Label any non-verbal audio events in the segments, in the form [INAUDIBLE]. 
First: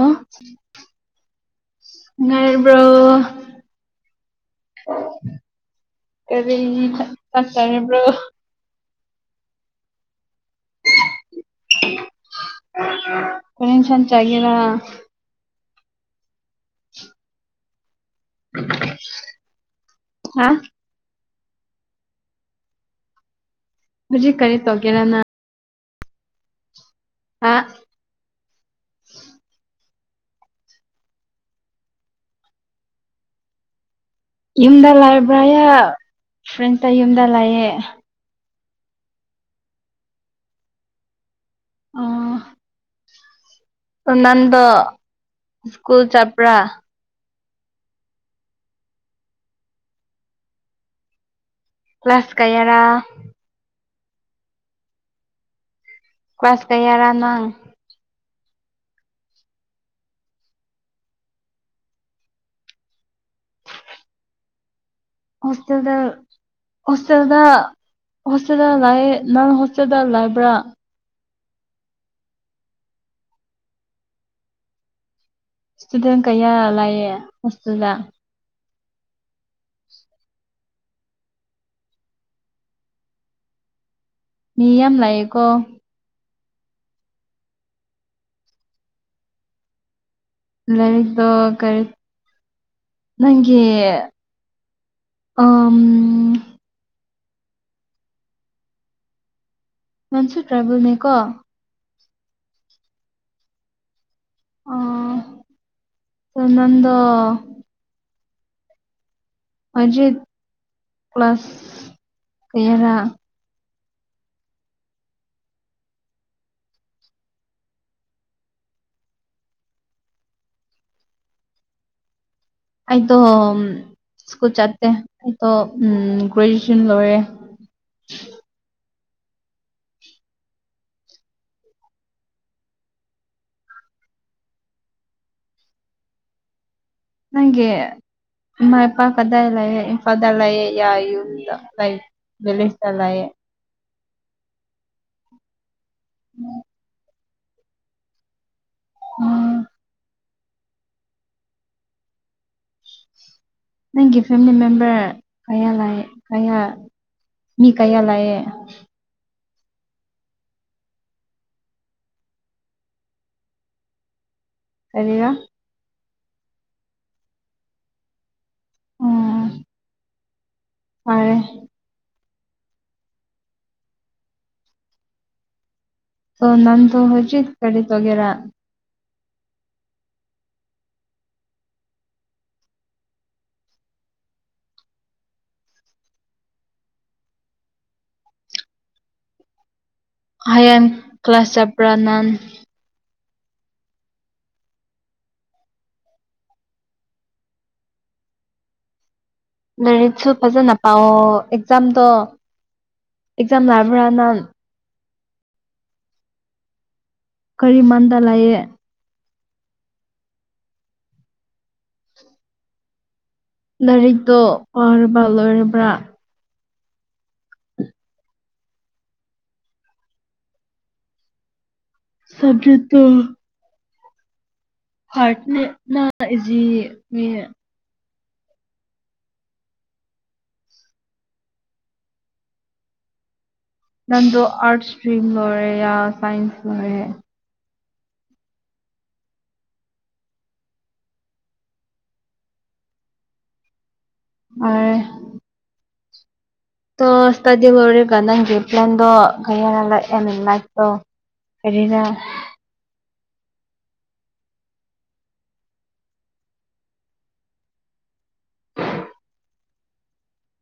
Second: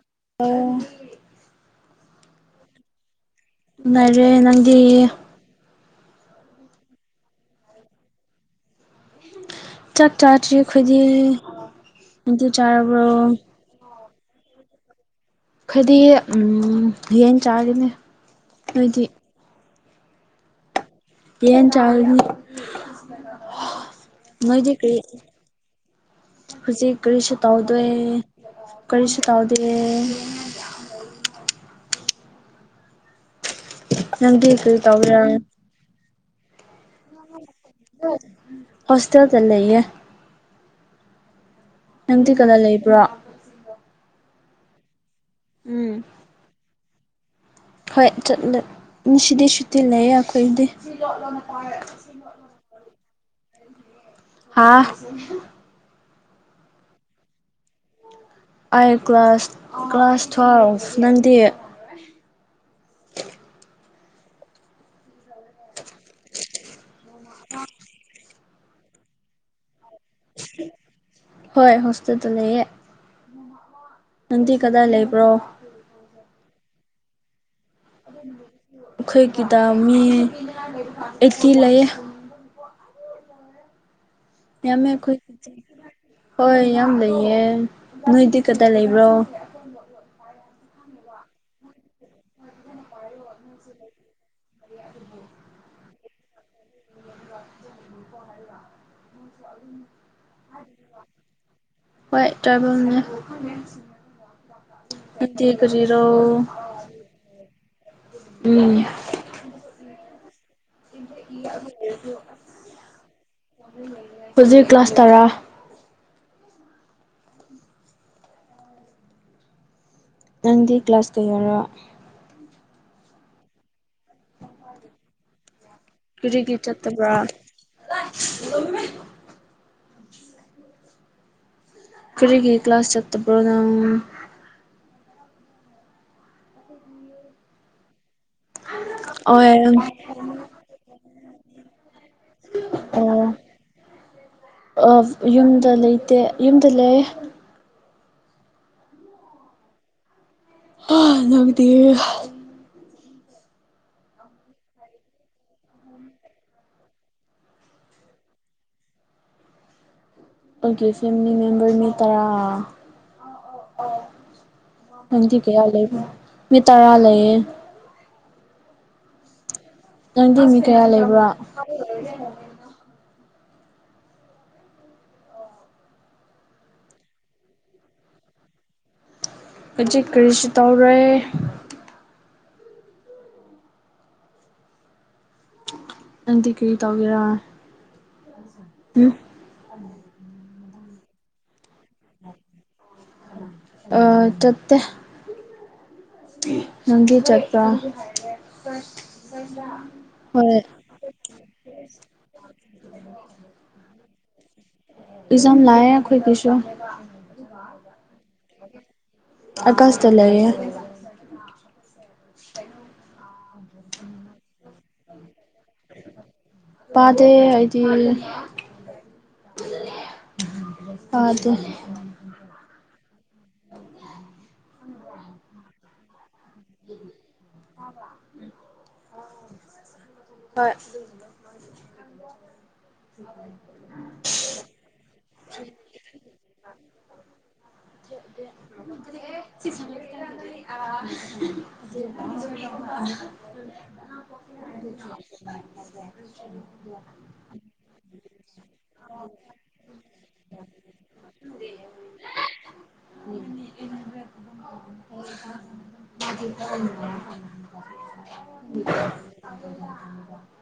ꯑꯣ ꯉꯥꯏꯔꯤꯕ꯭ꯔꯣ ꯂꯩꯥꯏꯔꯦ ꯅꯪꯗꯤ ꯀꯔꯤ ꯆꯥꯛꯆꯔꯕ꯭ꯔꯣ ꯆꯥꯛ ꯆꯥꯗ꯭ꯔꯤ ꯑꯩꯈꯣꯏꯗꯤ ꯅꯪꯗꯤ ꯆꯥꯔꯕ꯭ꯔꯣ ꯀꯔꯤ ꯌꯦꯟꯁꯥꯡ ꯆꯥꯒꯦꯔ ꯈꯣꯏꯗꯤ ꯎꯝ ꯌꯦꯟ ꯆꯥꯒꯅꯤ ꯅꯣꯢꯗꯤ ꯍꯥ ꯌꯦꯟ ꯆꯥꯔꯅꯤ ꯍꯧꯖꯤꯛ ꯀꯔꯤ ꯇꯧꯒꯦꯔꯅ ꯍꯧꯖꯤꯛ ꯀꯔꯤꯁꯨ ꯍꯥ ꯇꯧꯗꯣꯏ ꯀꯔꯤꯁꯨ ꯇꯧꯗꯦ ꯅꯪꯗꯤ ꯀꯔꯤ ꯌꯨꯝꯗ ꯇꯧꯒꯦꯔꯥ ꯂꯥꯛꯕ꯭ꯔ ꯐ꯭ꯔꯦꯟꯁꯇ ꯌꯨꯝꯗ ꯂꯥꯛꯑꯦ ꯍꯣꯁꯇꯦꯜꯗ ꯂꯩꯌꯦ ꯅꯪꯗꯤ ꯀꯗꯥꯏ ꯂꯩꯕ꯭ꯔꯣ ꯑꫭꯅꯟꯗꯣ ꯎꯝ ꯁ꯭ꯀꯨꯜ ꯆꯠꯄ꯭ꯔꯥ꯫ ꯍꯣꯏ ꯆꯠꯂꯦ ꯉꯁꯤꯗꯤ ꯁꯨꯇꯤ ꯂꯩꯌꯦ ꯑꯩꯈꯣꯏꯗꯤ꯫ ꯀ꯭ꯂꯥꯁ ꯀꯥꯌꯥꯔꯥ꯫ ꯍꯥꯥ꯫ ꯀ꯭ꯂꯥꯁ ꯀꯌꯥꯔꯥ ꯅꯪ꯫ ꯑꯩꯥ ꯀ꯭ꯂꯥꯁ ꯀ꯭ꯂꯥꯁ ꯇꯨꯋꯦꯜꯐ ꯅꯪꯗꯤ꯫ ꯍꯣꯁꯇꯦꯜꯗ ꯍꯣꯁꯇꯦꯜꯗ ꯍꯣꯁꯇꯦꯜꯦꯜꯗ ꯂꯥꯑꯦ ꯅꯪ ꯍꫭꯁꯇ ꯆꯗ ꯂꯥꯏꯕ꯭ꯔꯥ ꯍꯣꯏ ꯍꯣꯁꯇꯦꯜꯗ ꯂꯩꯌꯦ꯫ ꯅꯪꯗꯤ ꯀꯗꯥꯏ ꯂꯩꯕ꯭ꯔꯣ ꯏꯁꯇꯨꯗꯦꯟ ꯀꯩꯌꯥ ꯂꯑꯦ ꯍꯁꯇꯨꯗ ꯑꯩꯈꯣꯏꯒꯤꯗ ꯃꯤ ꯑꯩꯠꯇꯤ ꯂꯩꯌꯦ ꯃꯤ ꯌꯥꯝꯃꯦ ꯌꯥꯝ ꯑꯩꯈꯣꯏ ꯂꯩꯌꯦꯀꯣ ꯍꯣꯏ ꯌꯥꯝ ꯂꯩꯌꯦ ꯅꯣꯏꯗꯤ ꯀꯗꯥꯏ ꯂꯩꯕ꯭ꯔꯣ [INAUDIBLE] ꯂꯔꯤꯗꯣ ꯀꯔꯤ ꯅꯪꯒꯤ ꯑ ꯋꯥ ꯅꯪꯁꯨ ꯇ꯭ꯔꯥꯏꯕꯦꯜꯅꯤꯀꯣ ꯍꯣꯏ ꯇ꯭ꯔꯥꯏꯕꯦꯜꯅꯦ ꯑꯥ ꯅꯠꯇꯦ ꯀꯔꯤꯔꯣ꯫ ꯑꯗꯣ ꯅꯪꯗꯣ ꯎꯝ꯫ ꯍꯧꯖꯤꯠ ꯀꯌꯥꯔꯥ ꯍꯧꯖꯤꯛ ꯀ꯭ꯂꯥꯁ ꯇꯔꯥ꯫ ꯅꯪꯗꯤ ꯀ꯭ꯂꯥꯁ ꯀꯌꯥꯔꯥ꯫ ꯑꯩꯗꯣ ꯎꯝ ꯁ꯭ꯀꯨꯜ ꯆꯠꯇꯦ ꯑꯩꯗꯣ ꯎꯝ ꯀꯔꯤꯒꯤ ꯒ꯭ꯔꯦꯖꯨꯑꯦꯁꯟ ꯆꯠꯇꯕ꯭ꯔꯥ ꯂꯣꯏꯔꯦ꯫ [INAUDIBLE] ꯀꯔꯤꯒꯤ ꯀ꯭ꯂꯥꯁ ꯆꯠꯇꯕ꯭ꯔꯣ ꯅꯪ꯫ ꯅꯪꯒꯤ ꯏꯃꯥ ꯏꯄꯥ ꯑꯣꯏ ꯀꯗꯥꯏ ꯂꯩꯌꯦ ꯏꯝꯐꯥꯜꯗ ꯂꯩꯌꯦ ꯌꯥ ꯌꯨꯝꯗ ꯂꯩ꯫ ꯕꯤꯂꯤꯁꯇ ꯂꯩꯌꯦ꯫ ꯑꯁ ꯌꯨꯝꯗ ꯂꯩꯇꯦ ꯌꯨꯝꯗ ꯂꯩꯌꯦ꯫ ꯎꯝ꯫ ꯅꯪꯗꯤ꯫ ꯅꯪꯒꯤ ꯐꯦꯃꯤꯂꯤ ꯃꯦꯝꯕꯔ ꯀꯌꯥ ꯂꯩ ꯀꯌꯥ꯫ ꯃꯤ ꯀꯌꯥ ꯂꯩꯌꯦ꯫ ꯑꯣꯒꯤꯁꯤ ꯃꯤ ꯃꯦꯝꯕꯔ ꯃꯤ ꯇꯔꯥ꯫ ꯀꯔꯤꯔꯥ ꯅꯪꯗꯤ ꯀꯌꯥ ꯂꯩꯕ ꯃꯤ ꯇꯔꯥ ꯂꯩꯌꯦ꯫ ꯎꯝ꯫ ꯅꯪꯗꯤ ꯃꯤ ꯀꯌꯥ ꯂꯩꯕ꯭ꯔꯥ꯫ ꯐꯔꯦ ꯑꫭ ꯅꯟꯗꯣ ꯍꯧꯖꯤꯠ ꯀꯔꯤ ꯗꯧꯒꯦꯔꯥ꯫ ꯍꯨꯖꯤꯛ ꯀꯔꯤꯁꯨ ꯇꯧꯔꫭꯏ꯫ ꯅꯪꯗꯤ ꯀꯔꯤ ꯇꯧꯒꯦꯔꯥ꯫ ꯎꯝ꯫ [INAUDIBLE] ꯍꯥꯌꯦꯡ ꯀ꯭ꯂꯥꯁ ꯆꯠꯄ꯭ꯔꯥ ꯅꯟ꯫ ꯑ ꯆꯠꯇꯦ꯫ ꯅꯪꯗꯤ ꯆꯠꯄ꯭ꯔꯥ꯫ ꯂꯥꯏꯔꯤꯛꯁꯨ ꯍꯣꯏ ꯐꯖꯅ ꯄꯥꯑꯣ ꯑꯦꯛꯖꯥꯝꯗꯣ ꯑꯦꯛꯖꯥꯝ ꯂꯔꯕ꯭ꯔꯥ ꯅꯪ꯫ ꯏꯖꯝ ꯂꯥꯑꯦ ꯑꯩꯈꯣꯏꯒꯤꯁꯨ꯫ ꯀꯔꯤ ꯃꯟꯗ ꯂꯩꯌꯦ ꯑꯀꯥꯁꯇ ꯂꯩꯌꯦ꯫ ꯂꯥꯏꯔꯤꯛꯇꯣ ꯄꯥꯔꯕ ꯂꯣꯏꯔꯕ꯭ꯔꯥ꯫ ꯄꯥꯗꯦ ꯑꯩꯗꯤ ꯑ ꯑꯗꯨ ꯁꯖꯛꯇꯣ [INAUDIBLE] ꯑꯕ ꯎꯝ ꯍꯣꯏ ꯎ ꯅꯪꯗꯣ ꯑꯔꯠꯁ ꯁꯇ꯭ꯔꯤꯝ ꯂꯣꯏꯔꯤꯔꯥ ꯁꯥꯏꯟꯁ ꯁꯇ꯭ꯔ꯭ꯤꯝ ꯂꯣꯏꯔꯤꯔꯥ [UNINTELLIGIBLE] [INAUDIBLE] ꯐꯔꯦ [INAUDIBLE] [UNINTELLIGIBLE] [UNINTELLIGIBLE] [INAUDIBLE] [INAUDIBLE]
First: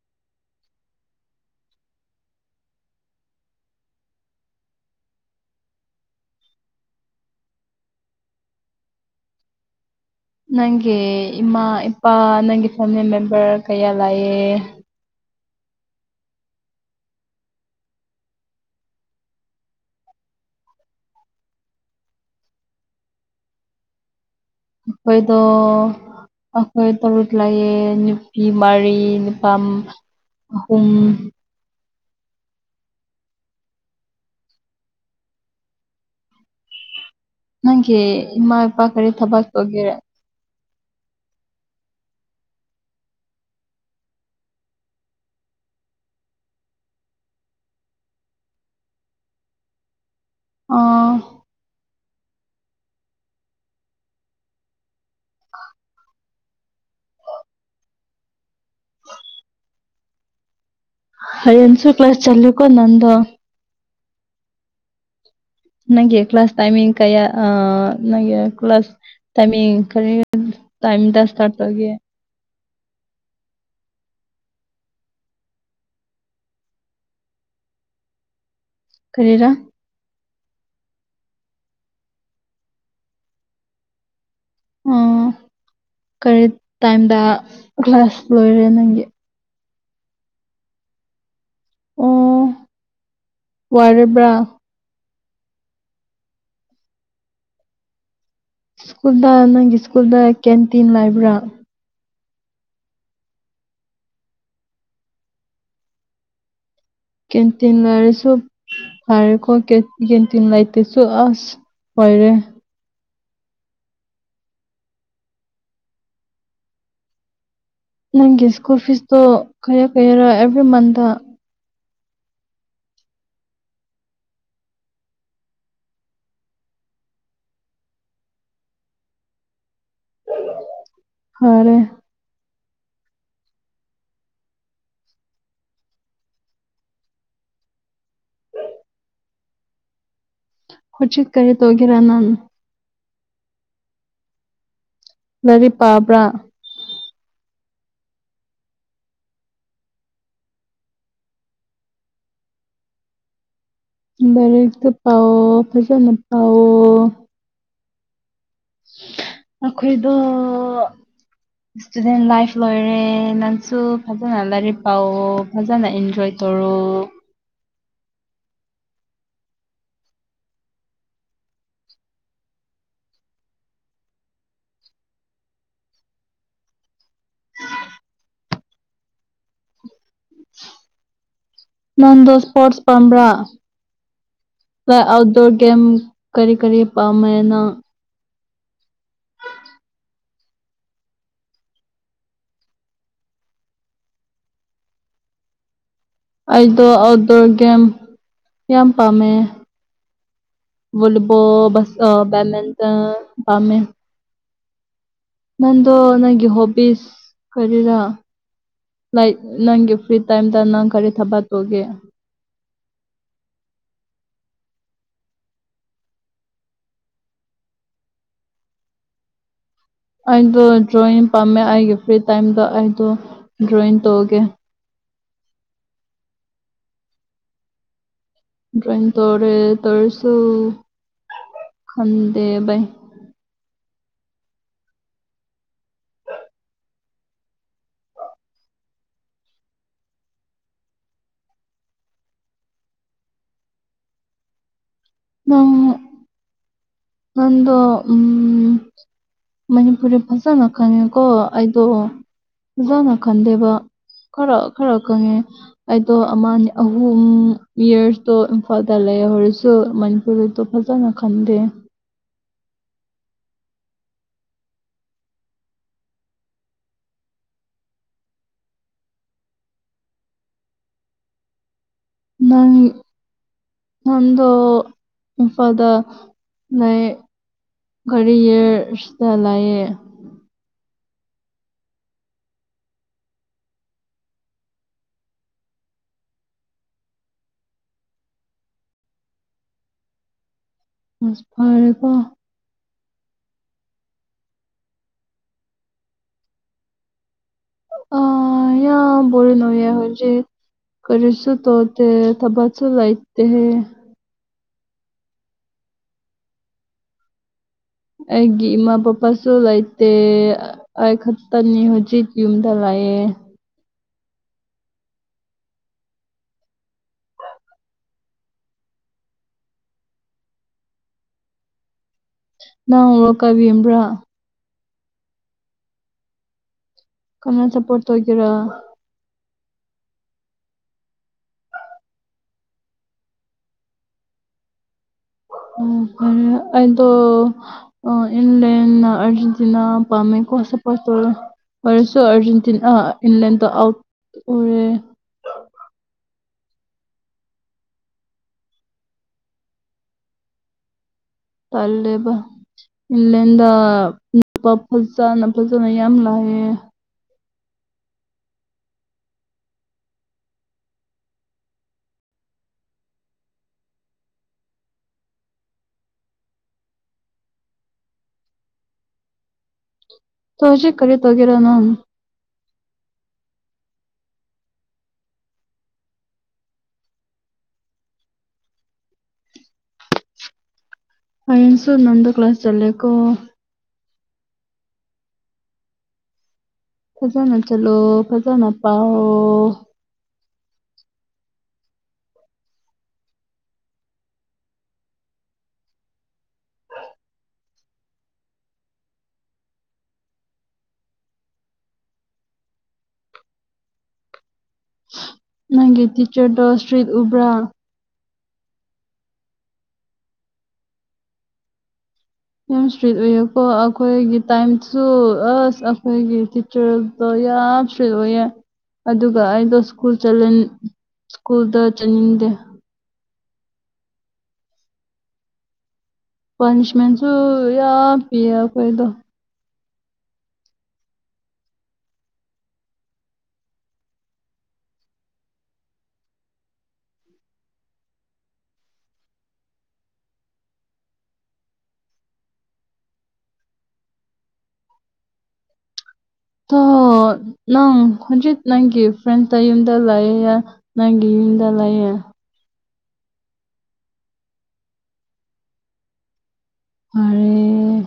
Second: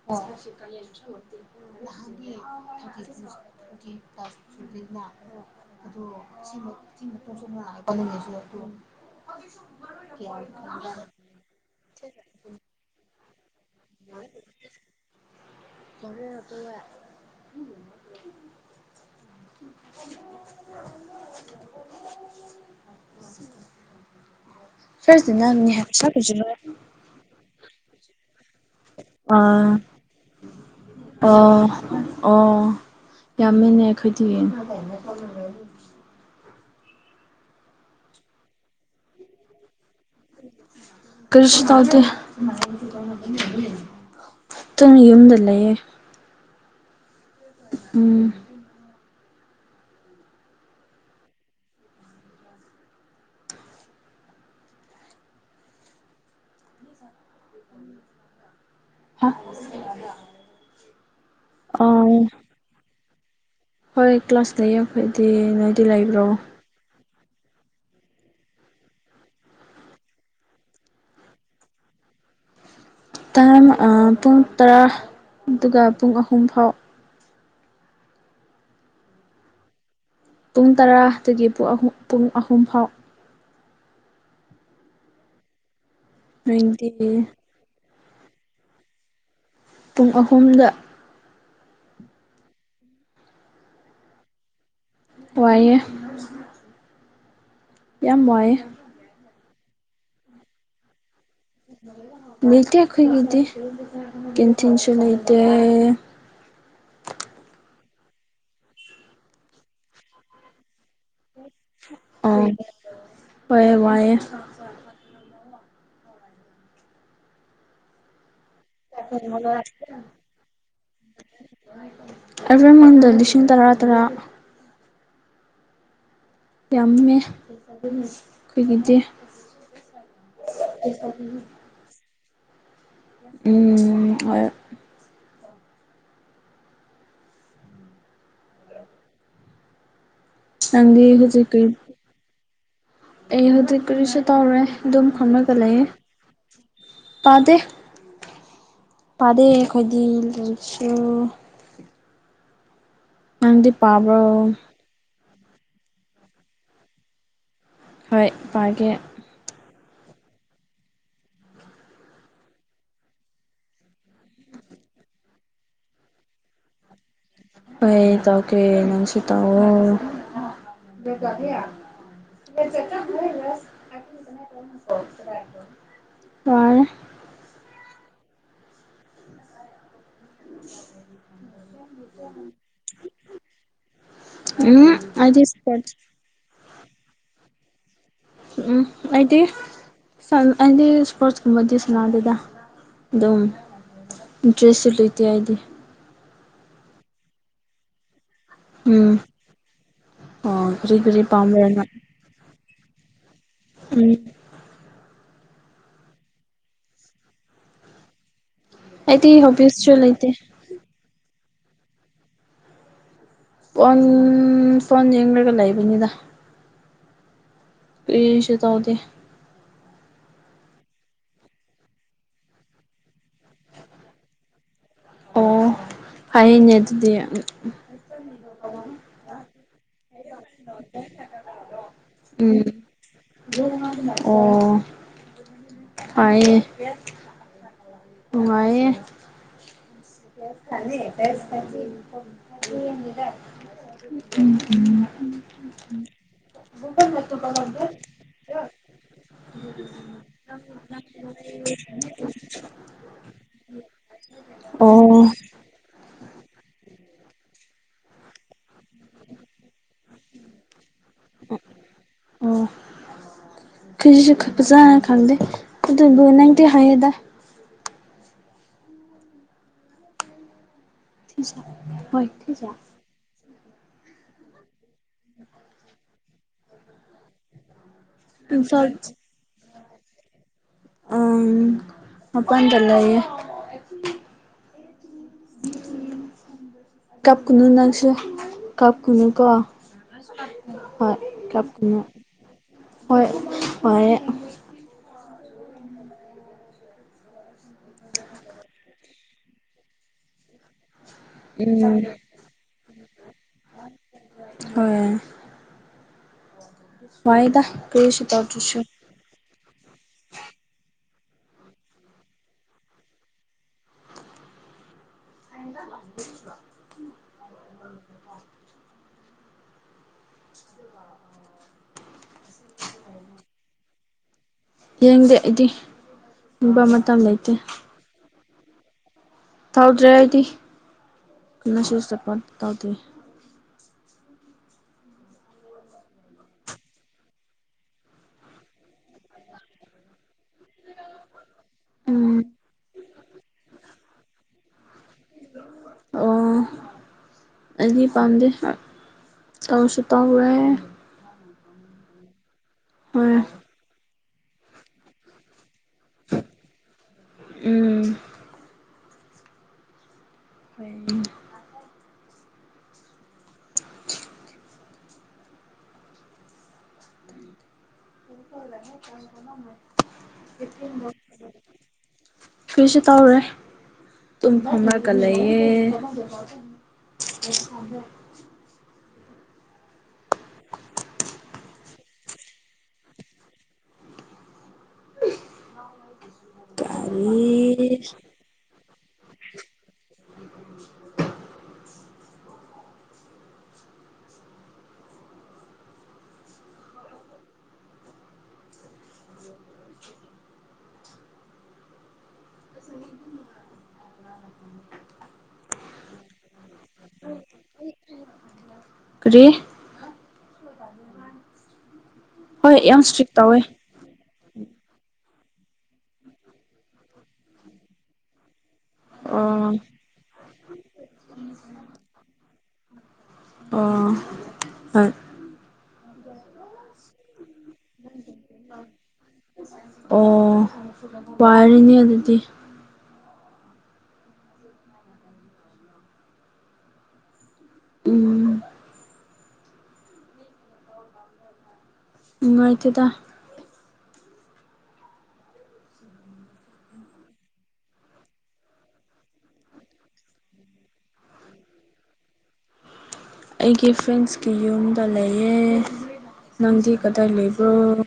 [UNINTELLIGIBLE] [INAUDIBLE] [INAUDIBLE] ꯅꯪꯒꯤ ꯏꯃꯥ ꯏꯄꯥ ꯅꯪꯒꯤ ꯐꯦꯃꯤꯂꯤ ꯃꯦꯝꯕꯔ ꯀꯥꯌꯥ ꯂꯩꯌꯦ ꯐꯔꯦ ꯇꯦ [INAUDIBLE] ꯑꯩꯈꯣꯏꯗ ꯁꯛꯄꯁꯤꯔꯣ ꯑꯩꯈꯣꯏ ꯇꯔꯨ ꯇꯂꯥꯏꯦ ꯐ ꯃꯔꯤ ꯅꯨꯄꯥ ꯑꯍꯨꯝ ꯑꯥ ꯑꯣ ꯌꯥꯝꯃꯤꯟꯅ ꯑꯩꯈꯣꯏꯗꯤ ꯅꯪꯦ ꯏꯃꯥ ꯏꯄꯥ ꯀꯔꯤ ꯊꯕꯥꯥꯛ ꯍꯣꯒꯦꯔꯦ ꯀ꯭ꯔꯤꯁ ꯇꯗ ꯆꯠꯇꯅ ꯌꯨꯝꯗ ꯂꯩꯌꯦ ꯎꯝ ꯑꯥ ꯎꯝ ꯑ ꯍꯌꯦꯡꯁꯨ ꯀ꯭ꯂꯥꯁ ꯆꯠꯂꯦꯀꯣ ꯅꯪꯗꯣ ꯍꯣꯏ ꯀ꯭ꯂꯥꯁꯗ ꯌꯦꯛꯈꯗꯤ ꯅꯣꯏꯗꯤ ꯂꯩꯕ꯭ꯔꯣ ꯇꯥꯏꯃꯤ ꯀꯌꯥ ꯑ ꯅꯪꯦ ꯀ꯭ꯂ ꯀ꯭ꯂꯥꯁ ꯇꯥꯏꯃꯤꯡ ꯀꯔꯤ ꯇꯥꯏꯝꯗ ꯁꯇꯥꯔꯠ ꯇꯧꯒꯦ ꯇꯥꯝ ꯄꯨꯡ ꯇꯔꯥ ꯑꯗꯨꯒ ꯄꯨꯡ ꯑꯍꯨꯝ ꯐꯥꯎ ꯀꯔꯤꯔꯥ ꯄꯨꯡ ꯇꯔꯥꯗꯒꯤ ꯄꯨꯡ ꯑꯍꯨꯝ ꯐꯥꯎ ꯑꯣ ꯀꯔꯤ ꯅꯣꯏꯗꯤ ꯇꯥꯏꯝꯗ ꯀ꯭ꯂꯥꯁ ꯂꯣꯏꯔꯦ ꯅꯪꯒꯤ ꯄꯨꯡ ꯑꯍꯨꯝꯗ ꯑꯣ ꯋꯥꯔꯕ꯭ꯔꯥ ꯋꯥꯏꯌꯦ ꯌꯥꯝ ꯋꯥꯏꯌꯦꯦ ꯁ꯭ꯀꯨꯜꯗ ꯅꯪꯒꯤ ꯁ꯭ꯀꯨꯜꯗ ꯀꯦꯟꯇꯤꯟ ꯂꯩꯕ꯭ꯔꯥ ꯂꯩꯇ ꯑꯩꯈꯣꯏꯒꯤꯗꯤ ꯀꯤꯟꯊꯤꯟꯁꯨ ꯂꯩꯇ ꯀꯦꯟꯇꯤꯟ ꯂꯩꯔꯁꯨ ꯍꯥꯏꯔꯦꯀꯣ ꯀ ꯀꯦꯟꯇꯤꯟ ꯂꯩꯥꯏꯇꯁꯨ ꯑꯁ ꯑ ꯑꯣꯏꯔꯦ ꯍꯑꯦ ꯋꯥꯑꯦ ꯅꯪꯒꯤ ꯁ꯭ꯀꯨꯜ ꯐꯤꯁꯇꯣ ꯀꯩꯌꯥꯔ ꯀꯩꯌꯥꯔ ꯑꯦꯕ꯭ꯔꯤ ꯃꯟꯇ [UNINTELLIGIBLE] ꯃꯟꯗ ꯂꯤꯁꯤꯡ ꯇꯔꯥ ꯇꯔꯥ ꯌꯥꯝꯃꯦ ꯑꯩꯈꯣꯏꯒꯤꯗꯤ ꯐꯔꯦ ꯎꯝ ꯍꯣꯏ ꯅꯪꯗꯤ ꯍꯧꯖꯤꯛ ꯀꯔꯤ ꯑꯩ ꯍꯧꯖꯤꯛ ꯀꯔꯤꯁꯨ ꯇꯧꯔꯣꯏ ꯗꯝ ꯐꯝꯃꯒ ꯂꯥꯏꯔꯤꯛ ꯂꯩꯌꯦ ꯄꯥꯕ꯭ꯔꯥ ꯄꯥꯗꯦ ꯄꯥꯗꯦ ꯑꯩꯈꯣꯏꯗꯤ ꯂꯥꯏꯔꯤꯛꯁꯨ ꯅꯪꯗꯤ ꯄꯥꯕꯔꯣ ꯂꯥꯏꯔꯤꯛꯁꯨ ꯄꯑꯣ ꯐꯖꯅ ꯄꯑꯣ ꯍꯣꯏ ꯄꯥꯒꯦ ꯑꯩꯈꯣꯏꯗ ꯏꯁꯇꯨꯗꯦꯟ ꯂꯥꯏꯐ ꯂꯣꯏꯔꯦ ꯅꯪꯁꯨ ꯐꯖꯅ ꯂꯥꯏꯔꯤꯛ ꯄꯥꯑꯣ ꯐꯖꯅ ꯏꯟꯖꯣꯏ ꯇꯧꯔꯣ ꯑꯩꯩ ꯇꯧ ꯀꯦꯅꯁꯤ ꯇ ꯑꯣ ꯑ [UNINTELLIGIBLE] ꯅꯪꯗ ꯏꯁꯄꯣꯔꯠꯁ ꯄꯝꯕ꯭ꯔꯥ ꯎꯝ ꯑꯩꯗꯤ ꯑꯥꯎꯠꯗꯣꯔ ꯦꯦꯝ ꯏꯁꯄꯣꯔꯠꯁ ꯀꯔꯤ ꯀꯔꯤ ꯄ ꯃꯅ ꯎꯝ ꯑꯗꯤ ꯍꯥꯏꯗꯤ ꯏꯁꯄꯣꯔꯠꯁ ꯀꯨꯝꯕꯗꯤ ꯁꯅꯥꯗꯨꯗ ꯑꯗꯨꯝ ꯏꯟꯇ꯭ꯔꯦꯁꯁꯨ ꯂꯩꯇꯦ ꯍꯥꯏꯗꯤ ꯑꯩꯗꯣ ꯑꯥꯎꯠꯗꯣꯔ ꯒꯦꯝ ꯌꯥꯝ ꯎꯝ ꯄꯥꯝꯃꯦ ꯑꯣ ꯀꯔꯤ ꯀꯔꯤ ꯚꯣꯂꯤꯕꯣꯜ ꯄꯥꯝꯕ꯭ꯔ ꯅꯪ ꯕꯦꯠꯃꯤꯟꯇꯟ ꯄꯥꯝꯃꯦ ꯎꯝ ꯅꯪꯗꯣ ꯅꯪꯒꯤ ꯍꯣꯕꯤꯁ ꯀꯔꯤꯔ ꯂꯥꯏꯛ ꯑꯩꯗꯤ ꯅꯪꯒꯤ ꯍꯣꯕꯤꯁꯁꯨ ꯐ꯭ꯔꯤ ꯂꯩꯇꯦ ꯇꯥꯏꯝ ꯇ ꯅꯪ ꯀꯔꯤ ꯊꯥꯕꯛ ꯇꯧꯒꯦ ꯐꯣꯟ ꯐꯣꯟ ꯌꯦꯡꯔꯒ ꯂꯩꯕꯅꯤꯗ ꯀꯔꯤꯁꯨ ꯇꯧꯗꯦ ꯑꯩꯗꯣ ꯗ꯭ꯔꯣꯌꯤꯡ ꯄꯥꯝꯃꯦ ꯑꯩꯒꯤ ꯐ꯭ꯔꯤ ꯇꯥꯏꯝꯗ ꯑꯩꯗꯣ ꯗ꯭ꯔꯣꯌꯤꯡ ꯇꯧꯒꯦ ꯑꯣ ꯐꯩꯅꯦ ꯑꯗꯨꯗꯤ [UNINTELLIGIBLE] ꯇꯧꯔꯦ ꯇꯧꯔꯁꯨ ꯈꯪꯗꯦ ꯎꯝ ꯚꯥꯏ ꯑꯣ ꯄꯥꯌꯦ ꯅꯨꯉꯥꯏꯌꯦ [UNINTELLIGIBLE] ꯎꯝ [INAUDIBLE] ꯅꯪꯗꯣ ꯎꯝ ꯃꯅꯤꯄꯨꯔꯤ ꯐꯖꯅ ꯈꯪꯉꯦꯀꯣ ꯑꯩꯗꯣ ꯐꯖꯥꯅ ꯈꯡꯗꯦꯕ ꯈꯔ ꯈꯔ ꯑꯣ ꯈꯪꯉꯦ ꯑꯩꯗꯣ ꯑꯃ ꯑꯍꯨꯝ ꯌꯔꯁꯇꯣ ꯏꯝꯐꯥꯜꯗ ꯂꯩꯍꯧꯔꯁꯨ ꯃꯅꯤꯄꯨꯔꯤꯗꯣ ꯐꯖ ꯐꯖꯅ ꯈꯡꯗꯦ ꯑꯣ ꯑꯩꯈꯣꯏꯁꯨ ꯐꯖꯥꯅ ꯈꯪꯗꯦ ꯑꯗꯨꯕꯨ ꯅꯪꯗꯤ ꯍꯥꯏꯌꯦꯗ ꯍꯣꯏ ꯊꯥꯖ ꯅꯪ ꯅꯪꯗꯣ ꯏꯝꯐꯥꯜꯗ ꯅ ꯏꯝꯐꯥꯜ ꯀꯔꯤꯌꯔꯁꯇꯥ ꯂꯤꯏꯌꯦ ꯎꯝ ꯑꯝꯀꯥ ꯍꯟꯖꯤꯜꯂꯦꯌꯦ [INAUDIBLE] ꯀꯞꯀꯅꯨ ꯅꯪꯁꯨ ꯀꯞꯀꯅꯨ ꯀꯣ ꯍꯣꯏ ꯑꯁ ꯀꯅ ꯐꯔꯦꯀꯣ ꯍꯣꯏ ꯍꯣꯏ ꯑ ꯌꯥꯝ ꯕꯣꯔꯤꯡ ꯑꯣꯏꯌꯦ ꯍꯧꯖꯤꯛ ꯀꯔꯤꯁꯨ ꯎꯝ ꯇꯧꯗꯦ ꯊꯥꯕꯛꯁꯨ ꯂꯩꯇꯦꯍꯦ ꯍꯣꯏ ꯋꯥꯏꯌꯦꯗ ꯑꯩꯒꯤ ꯏꯃꯥ ꯄ ꯄꯁꯨ ꯂꯩꯇꯦ ꯑꯩ ꯈꯛꯇꯅꯤ ꯍꯧꯖꯤꯛ ꯌꯨꯝꯗ ꯂꯩꯌꯦ [INAUDIBLE] [UNINTELLIGIBLE] ꯅꯪ ꯋꯥ ꯀꯕ ꯌꯦꯡꯕ꯭ꯔꯥ ꯌꯦꯡꯗꯦ ꯑꯩꯗꯤ [UNINTELLIGIBLE] ꯃꯇꯝ ꯂꯩ ꯀꯅꯥ ꯁꯄꯣꯔꯠ ꯇꯣꯏꯒꯦꯔꯥ ꯇꯧꯗ꯭ꯔꯦ ꯑꯩꯗꯤ ꯃꯦꯁꯦꯁꯇ ꯐꯣꯟ ꯇꯧꯗꯦ ꯎꯝ ꯐꯔꯦ ꯑꯩꯗꯣ ꯑ ꯏꯟꯂꯦꯟꯅ ꯑꯔꯖꯦꯟꯇꯤꯅꯥ ꯄꯥꯝꯃꯦꯀꯣ ꯁꯄꯣꯔꯠ ꯇꯧꯔꯣ ꯔꯁꯨ ꯎꯝ ꯑꯔꯖꯦꯟꯇꯤꯅꯥ ꯏꯪꯪꯂꯦꯟꯗ ꯑꯥꯎꯠ ꯑꯣꯏꯔꯦ ꯑꯣ ꯑꯩꯗꯤ ꯄꯥꯝꯗꯦ ꯇꯧꯁꯨ ꯇꯧꯋꯦ ꯇꯂꯦꯕ ꯍꯣꯏ ꯏꯟꯂꯦꯟꯗ [INAUDIBLE] ꯐꯖꯅ ꯐꯖꯅ ꯌꯥꯝ ꯂꯥꯛꯑꯦ ꯎꯝ ꯍꯣꯏ [UNINTELLIGIBLE] ꯇꯣ ꯍꯨꯖꯤꯛ ꯀꯔꯤ ꯇꯧꯒꯦꯔꯥ ꯅꯪ ꯐꯁꯨ ꯇꯧꯔꯦ ꯇꯨꯝ ꯐꯝꯃꯒ ꯂꯩꯌꯦ [INAUDIBLE] ꯍꯌꯦꯡꯁꯨ ꯅꯪꯗ ꯀ꯭ꯂꯥꯁ ꯆꯠꯜꯂꯦꯀꯣ ꯐꯖꯅ ꯀꯔꯤ ꯆꯠꯂꯣ ꯐꯖꯅ ꯄꯥꯎꯑꯣ ꯅꯪꯒꯤ ꯇꯤꯆꯔꯗꯣ ꯁꯇ꯭ꯔꯤꯛ ꯎꯕ꯭ꯔꯥ ꯀꯔꯤ [INAUDIBLE] ꯍꯣꯏ ꯌꯥꯝ ꯁꯇ꯭ꯔꯤꯠ ꯏꯁꯇ꯭ꯔꯤꯛ ꯇꯧꯋꯦ ꯑꯣꯏꯌꯦꯀꯣ ꯑ ꯈꯣꯏꯒꯤ ꯇꯥꯏꯝꯁꯨ ꯑꯁ ꯑꯩꯈꯣꯏꯒꯤ ꯇꯤꯆꯔꯗꯣ ꯌꯥꯝ ꯁꯇ꯭ꯔꯤꯠ ꯑꯣꯏꯌꯦ ꯑꯗꯨꯒ ꯑꯣ ꯑꯩꯗꯣ ꯁ꯭ꯀꯨꯜ ꯆꯂꯟ ꯁ꯭ꯀꯨꯜꯗ ꯆꯠꯅꯤꯡꯗꯦ ꯑꯣ ꯍꯣꯏ ꯄꯅꯤꯁꯃꯦꯟꯁꯨ ꯌꯥꯝ ꯄꯤꯌꯦ ꯑꯩꯈꯣꯏꯗꯣ ꯑꯣ ꯋꯥꯔꯤꯅꯤ ꯑꯗꯨꯗꯤ ꯎꯝ ꯅꯨꯡꯉꯥꯏꯇꯦꯗ [UNINTELLIGIBLE] ꯅꯪ ꯍꯟꯖꯤꯠ ꯅꯪꯒꯤ ꯐ꯭ꯔꯦꯟꯁ ꯇ ꯌꯨꯝꯗ ꯂꯩꯌꯦ ꯅꯪꯒꯤ ꯌꯨꯝꯗ ꯂꯩꯌꯦ ꯑꯩꯒꯤ ꯐ꯭ꯔꯦꯟꯁꯀꯤ ꯌꯨꯝꯗ ꯂꯩꯌꯦ ꯅꯪꯗꯤ ꯀꯗꯥꯏ ꯂꯩꯕ꯭ꯔꯣ ꯐꯔꯦ